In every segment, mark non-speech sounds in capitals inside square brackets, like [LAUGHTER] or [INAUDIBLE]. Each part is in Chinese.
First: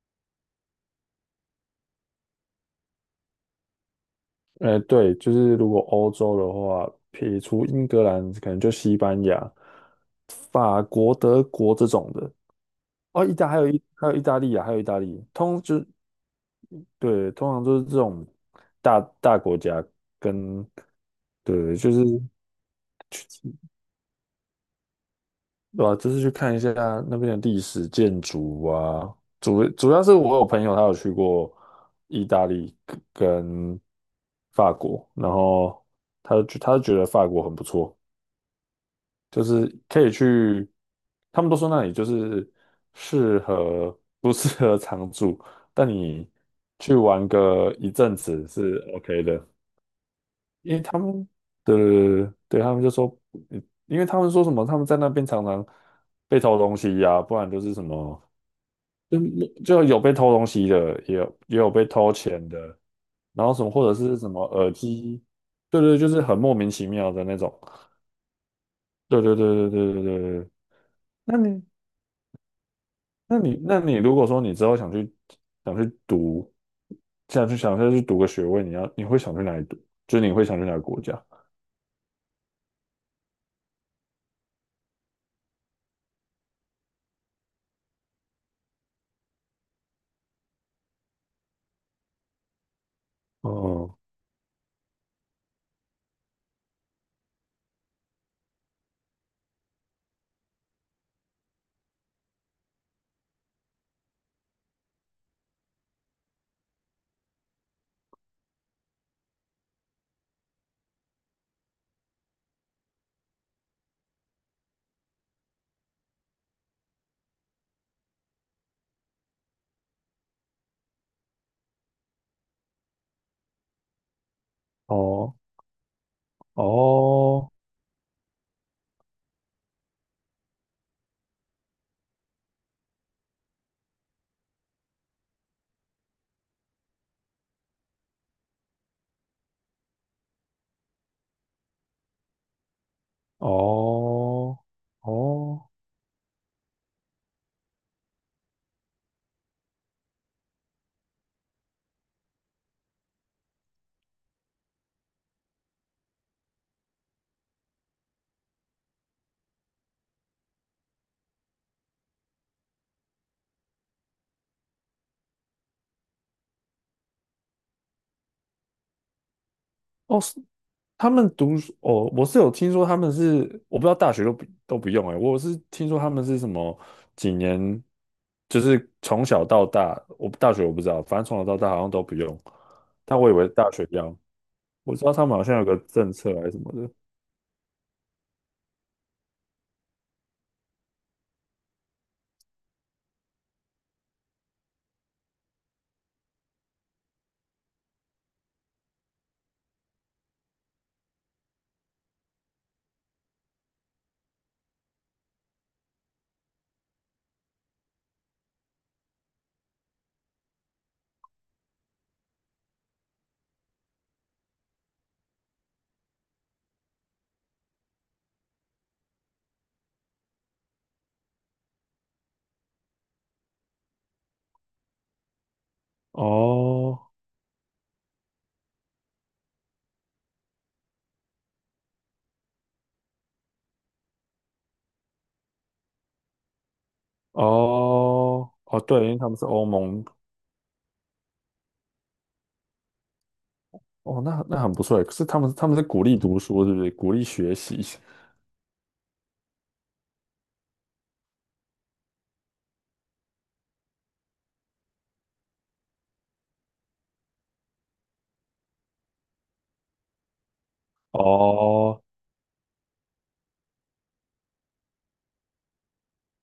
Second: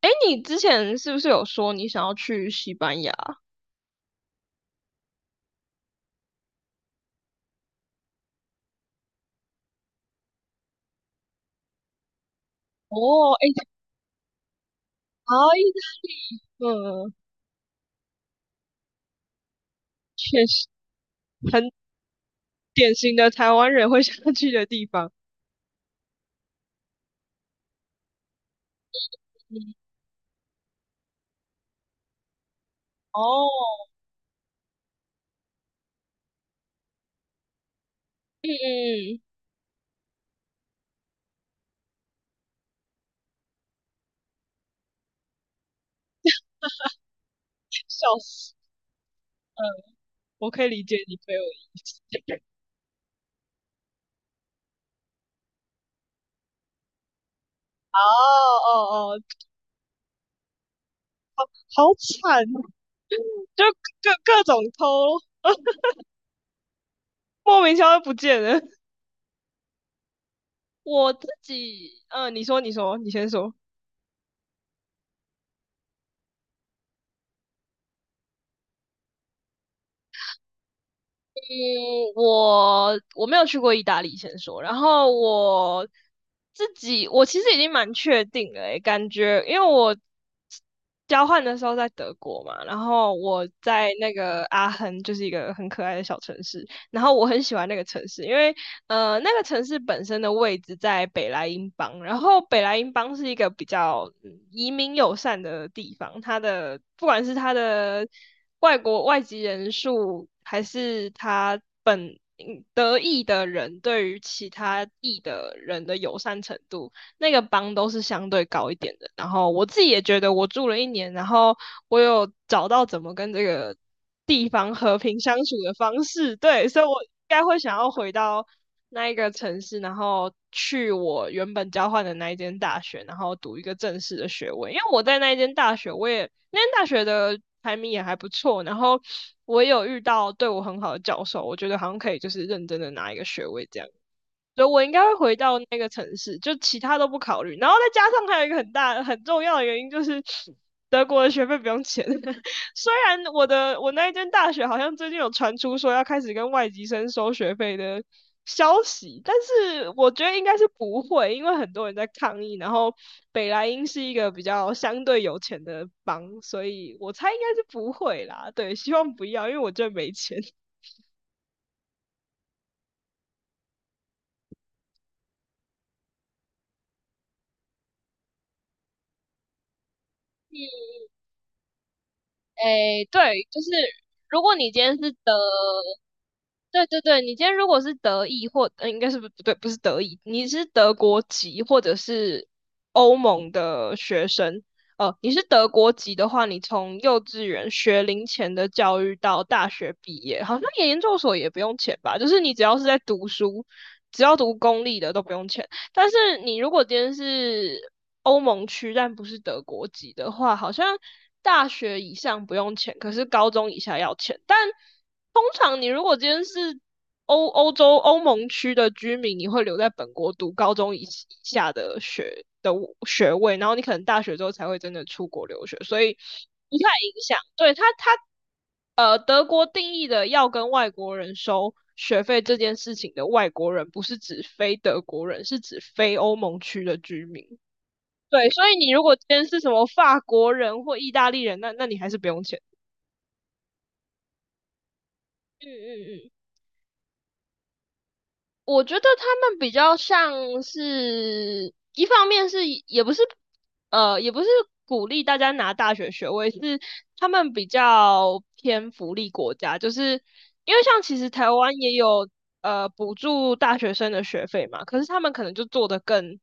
哎，你之前是不是有说你想要去西班牙？对，就是如果欧洲的话，撇除英格兰，可能就西班牙、法国、德国这种的。哦，哦，哎，意大利啊，还有意大利，啊，意大利，嗯，对，通常都是这种大国家确跟实很对，就是典型的台去湾人会想要去的地方。对吧？就是去看一下那边的历史建筑啊，主嗯，主要是我有朋友他有去过意大利跟哦，法国，然后他就觉得法国很不错，嗯嗯，就是可以去，他们都说那里就是适合不适合常住，但你去玩个一阵笑子死，是 OK 的。嗯，我可以因为理解他你们朋友的意思。的 [LAUGHS] 对他们就说，嗯，因为他们说什么，他们在那边常常被偷东西呀、不然就是什哦么，哦就哦，就有被偷东西的，也有被好偷惨，钱的，然后什就么或者是什各么种耳机，偷，对对，就是很莫名其妙的那种，莫名其妙就不见了。对对对对对对对对。我自那你己，你先说。那你如果说你之后想去读，想再去读个学位，你会想去哪里读？就是你会想去哪个国家？嗯，我没有去过意大利，先说。然后我自己，我其实已经蛮确定了诶，感觉因为我交换的时候在德国嘛，然后我在嗯。那个阿亨，就是一个很可爱的小城市，然后我很喜欢那个城市，因为那个城市本身的位置在北莱茵邦，然后北莱茵邦是一个比较移民友善的地方，它的不管是它的外籍人数，还是它德裔的人对于其他裔的人的友善程度，那个帮都是相对高一点的。然后我自己也觉得，我住了1年，然后我有找到怎么跟这个地方和平哦相处的方式，对，所以我应该哦。会想要回到那一个城市，然后去我原本交换的那一间大学，然后读一个正式的学位。因为我在那一间大学，那间大学的排名也还不错，然后我也有遇到对我很好的教授，我觉得好像可以就是认真的拿一个学位这样。哦。所以我应该会回到哦。那个城市，就其他都不考虑。然后再加上还有一个很大很重要的原因就是德国的学费不用钱。[LAUGHS] 虽然我那一间大学好像最近有传出说要开始跟外籍生收学费的消息，但是我觉得应该是不会，因为很多人在抗议。然后北莱茵是一个比较相对有钱的邦，所以我猜应该是不会啦。对，希望不要，因为我真的没哦，钱。是他们读书哦，我是有听说他们是，我不知道大学都不用哎、我是听说他们是什么几年，就是从小到大，我大学我不知道，反正从小到大好像都不用，诶，但我以对，为就是大学要，如果你今我天知是道他德们好像有个政策还是什么对的。对对，你今天如果是德裔或，应该是不对，不是德裔，你是德国籍或者是欧盟的学生，你是德国籍的话，你从幼稚园学龄前的教育到大学毕业，好像研究所也不用钱吧？就是你只要是在读书，只要读公立的都不用钱。但是你如果今天是欧盟区但不是德国籍的话，好像大学以上不用钱，可是高中以下要钱，但。通常你如果今天是欧盟区的居民，你会留在本国读高中以下的学位，然后你可能大学之后才会真的出国留学，所以不太哦。影响。对他他呃，德国定义的要跟外国人收学费这件事情的外国人，不是指非德国人，是指非欧盟区的居民。对，哦。所以哦，你对，如因果为今他们是天是欧什么盟。法国人或意大利人，那你还是不用钱。哦，那很不错诶，可是他们他嗯们是嗯鼓励嗯读书，是不是？鼓励学习。我觉得他们比较像是，一方面是也不是，呃，也不是鼓励大家拿大学学位，是他们比较偏福利国家，就是因为像其实台湾也哦，有补助大学生的学费嘛，可是他们可能就做得更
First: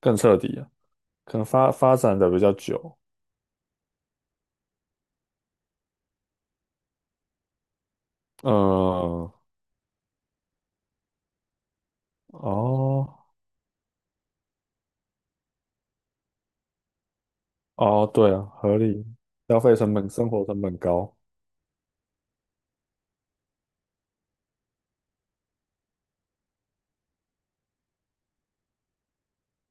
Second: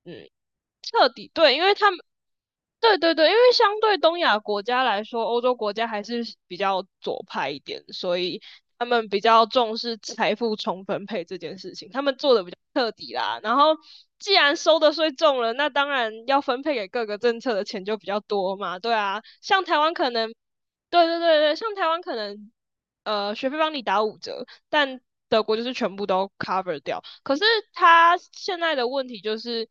更嗯彻底啊。彻底，可能对，因发为他发们展的比较对久。对对，因为相对东亚国家来说，欧洲国家还是比较左派一点，所以他们比嗯。较重视财富重分配这件事情，他们做的比较彻底哦啦。然后，既然收的税重了，那当然要分配给各个政策的钱就比哦，较对啊，多合嘛，对理，啊。消像费台湾成本、可生能，活成本对高。对对对，像台湾可能，学费帮你打5折，但德国就是全部都 cover 掉。可是他现在的问题就是。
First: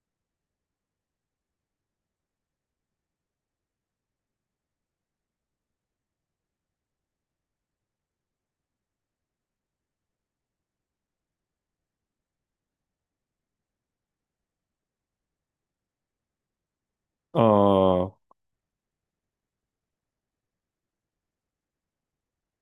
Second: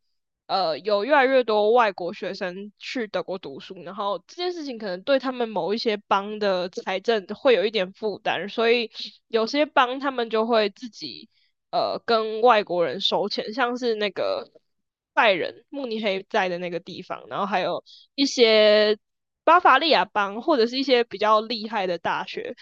有越来越多外国学生去德国读书，然后这件事情可能对他们某一些邦的财政会有一点负担，所以有些邦他们就会自己跟外国人收钱，像是那个拜仁、慕尼黑在的那个地方，然嗯。后还有哦。一些巴伐利亚邦或者是一些比较厉害的大学，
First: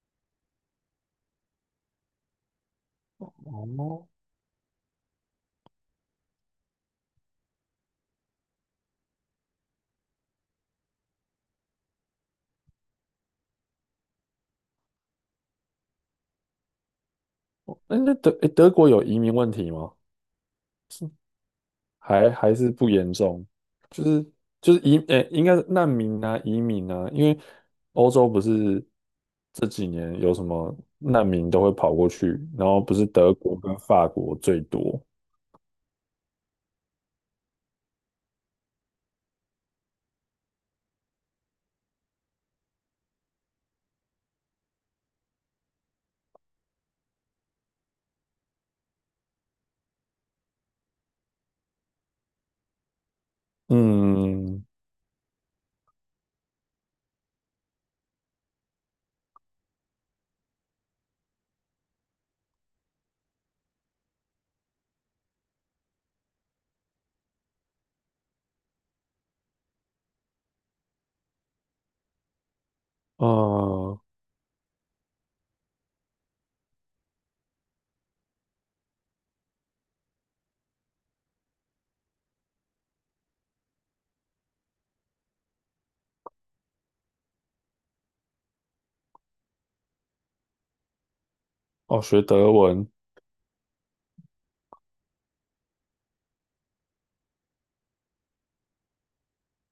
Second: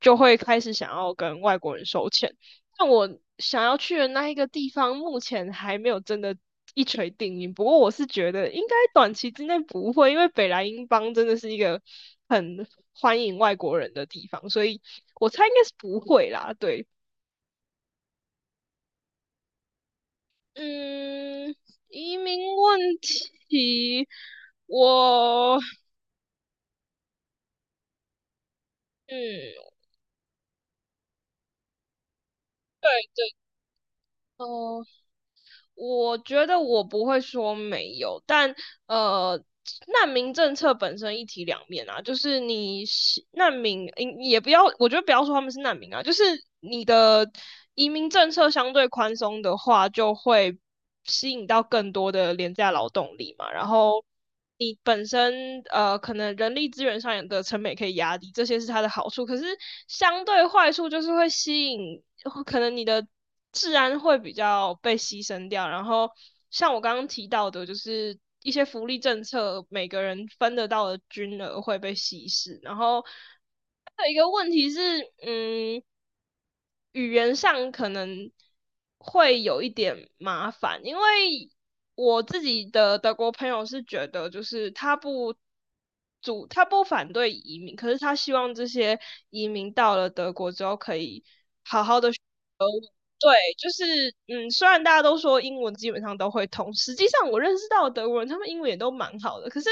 就会开始想要跟外国人收钱。但我想要去的那一个地方，目前还没有真的一锤定音。不过我是觉得应该短期之内不会，因为北莱茵邦真的是一个很欢迎外国人的地方，所以我猜应该是不会啦。对，哎，那德国有移民问题吗？嗯，移还民还是不问严重？就题，是就是应该我，是难民啊，移民啊，因为欧洲不是嗯，这几年有什么难民都会跑过去，然后对不是德对，国跟法国最哦、多。我觉得我不会说没有，但呃，难民政策本身一体两面啊，就是你难民，也不要，我觉得不要说他们是难民啊，就是你的移民政策相对宽松的话，就会吸引到更多的廉价劳动力嘛，然后嗯。你本身可能人力资源上的成本可以压低，这些是它的好处。可是相对坏处就是会吸引，可能你的治安会比较被牺牲掉。然后像我刚刚提到的，就是一些福利政策，每个人分得到的均额会被稀释。然后啊。哦，还有一个问题是，嗯，语言上可能会有一点麻烦，因为我自己的德国朋友是觉得，就是他不反对移民，可是他希望这些移民到了德国之后可以。学德文。对，就是虽然大家都说英文基本上都会通，实际上我认识到的德国人，他们英文也都蛮好的。可是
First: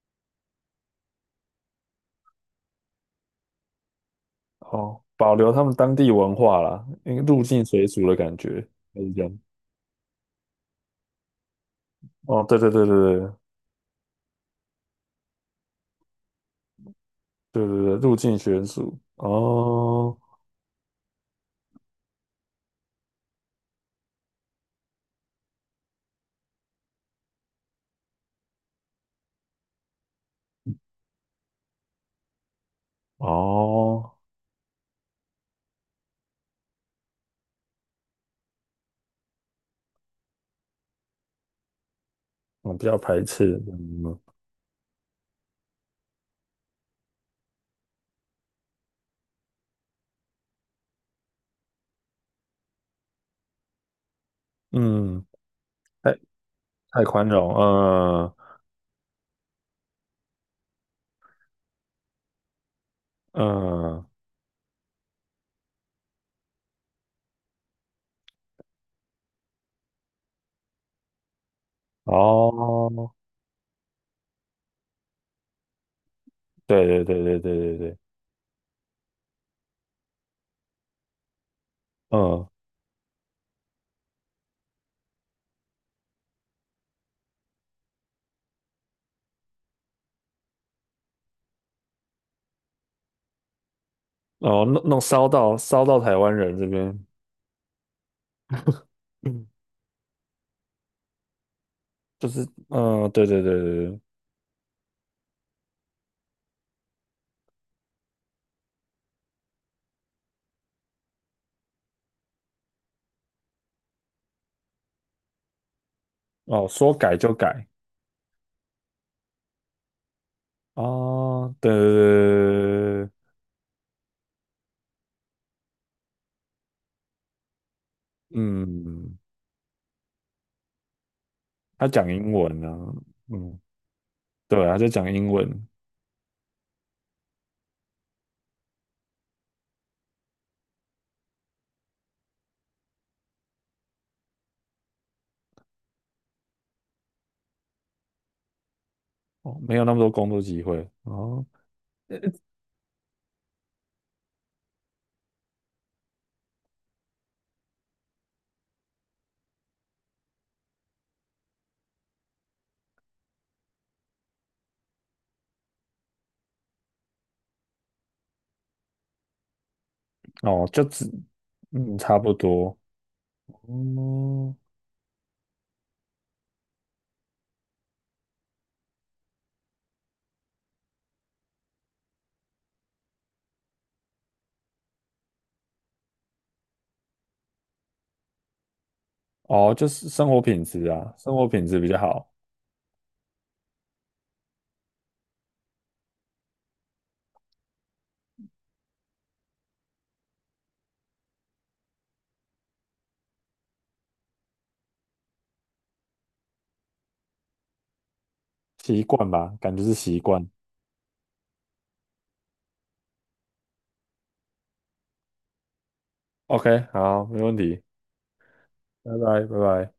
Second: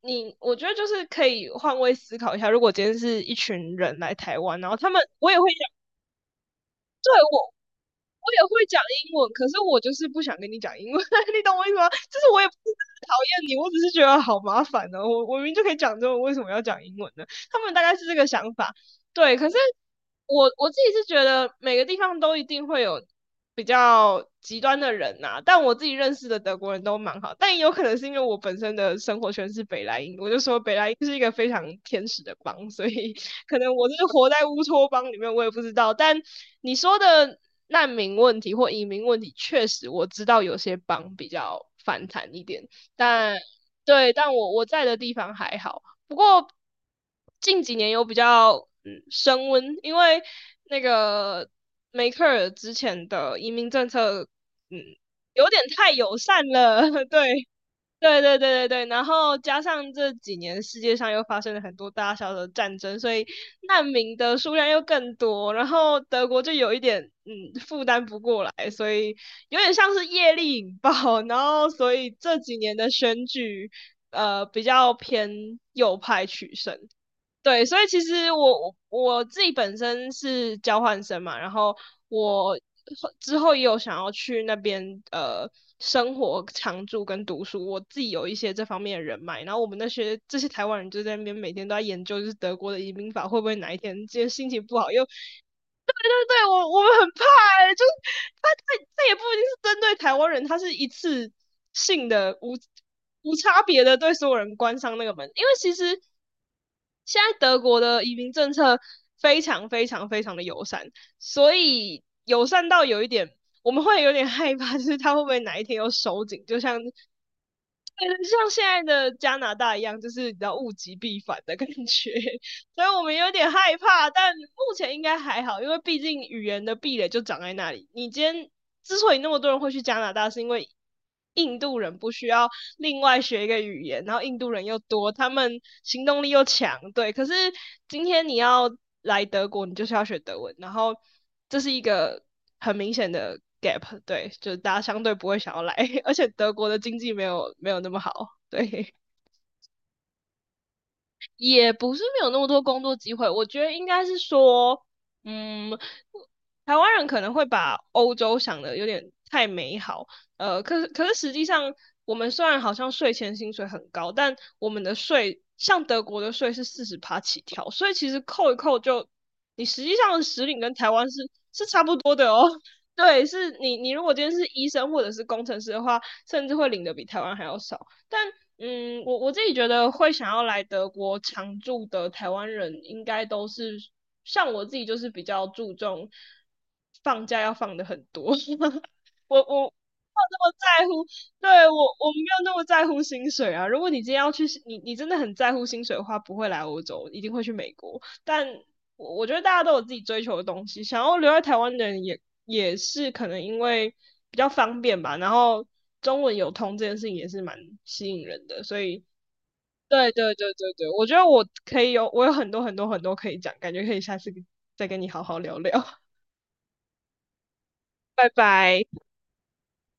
我觉得就是可以换位思考一下，如果今天是一群人来台湾，然后他哦，们，保留他们当地文化啦，因为入境随俗的我感也会觉，讲就是英这文，样。可是我就是不想跟你讲英文，[LAUGHS] 你懂我意思吗？就是我哦，也不对对对是讨对对厌你，我只是觉得好麻烦呢、我明明就可以讲中文，为什么要讲英文呢？他对们大对对，概是这入个境想随法，俗。对。可是哦我自己是觉得每个地方都一定会有比较极端的人呐、啊但我自己认识的德国人都蛮好，但也有可能是因为我本身的生活圈是北莱茵，我就说北莱茵是一个非常天使的邦，所以 [LAUGHS] 可能我是哦，活在乌托邦里面，我也不知道。但你说的难民问题或移民问题，确实我知道有些邦比较反弹一点，我比较排但斥。对，嗯但我在的地方还好。不过近几年有比较升温，因为那个梅克尔之前的移民政策，嗯，嗯。有点太友太善了，太 [LAUGHS] 宽对。容。对嗯对对对对，然后加上这几年世界上又发生了很多大小的战争，所以难嗯。民的数量又更多，然后德国就有一点负担不过来，所以有点像是业力引爆，[LAUGHS] 然后所以这几年的哦，选举比较偏右派取胜。对对对对对对，对所以对。其实我自己本身是交换生嘛，然后嗯。我之后也有想要去那边生活、常住跟读书，我自己有一些这方面的人脉，然后我们这些台湾人就在那边每天都在研究，就是德国的移民法会不会哪一天今天心情哦，不好又。烧到烧对到台对湾对，人这我们边。很怕欸，就是他也不一定嗯，是针对台湾人，他是一次性就的是，无嗯，对无对对差对别的对。对所有人关上那个门，因为其实现在德国的移民政策非常非常非常的友善，所以友善到有一点，我们会有点害怕，就是他会不会哪一天又收紧，就哦，像，说改就改。像现在的加拿大一样，就是比较物极必反哦，的感对对对觉。所以我对对对，对。们有点害怕，但目前应该还好，因为毕竟语言的壁垒就长在那里。你今天之所以嗯。那么多人会去加拿大，是因为印度他人讲不需英要文呢。另外学一嗯，个语言，然后印度人对，他又在多，讲他英文。们行动力又强，对。可是今天你要来德国，你就是要学德文，然后这是一个很明显的 gap，对，就是大家相对不会想要来，[LAUGHS] 而且德国的经济没有那么好，对。哦，没有那么多工作机会。哦。也不是没有那么多工作机会，我觉得应该是说，嗯，台湾人可能会把欧洲想的有点太美好，可是实际上，我们虽然好像税前薪水很高，但我们的税像德国的税是40趴起跳，所以其实扣一扣就，你实际上的实领哦，跟就台只，湾是差不嗯，多差的不哦。[LAUGHS] 多。对，是你如果今天是哦。医生或者是工程师的话，甚至会领的比台湾还要少。但我自己觉得会想要来德国常住的台湾人，应该都是像我自己，就是比较注重放假要放的很多。[LAUGHS] 我哦，就是没有生那活么品在质乎，啊，生活品对，我质比较我没好。有那么在乎薪水啊。如果你今天要去，你真的很在乎薪水的话，不会来欧洲，一定会去美国。但我觉得大家都有自己追求的东西，想要留在台湾的人也是可能因为比较方便吧，然后中文有通这件事情也是蛮吸引人的，所以习惯吧，感觉是对习对惯。对对对，我觉得我有很多很多很多可以讲，感觉可以下次再跟你好好聊聊，OK，好，没问题。[LAUGHS] 拜拜。拜拜，拜拜。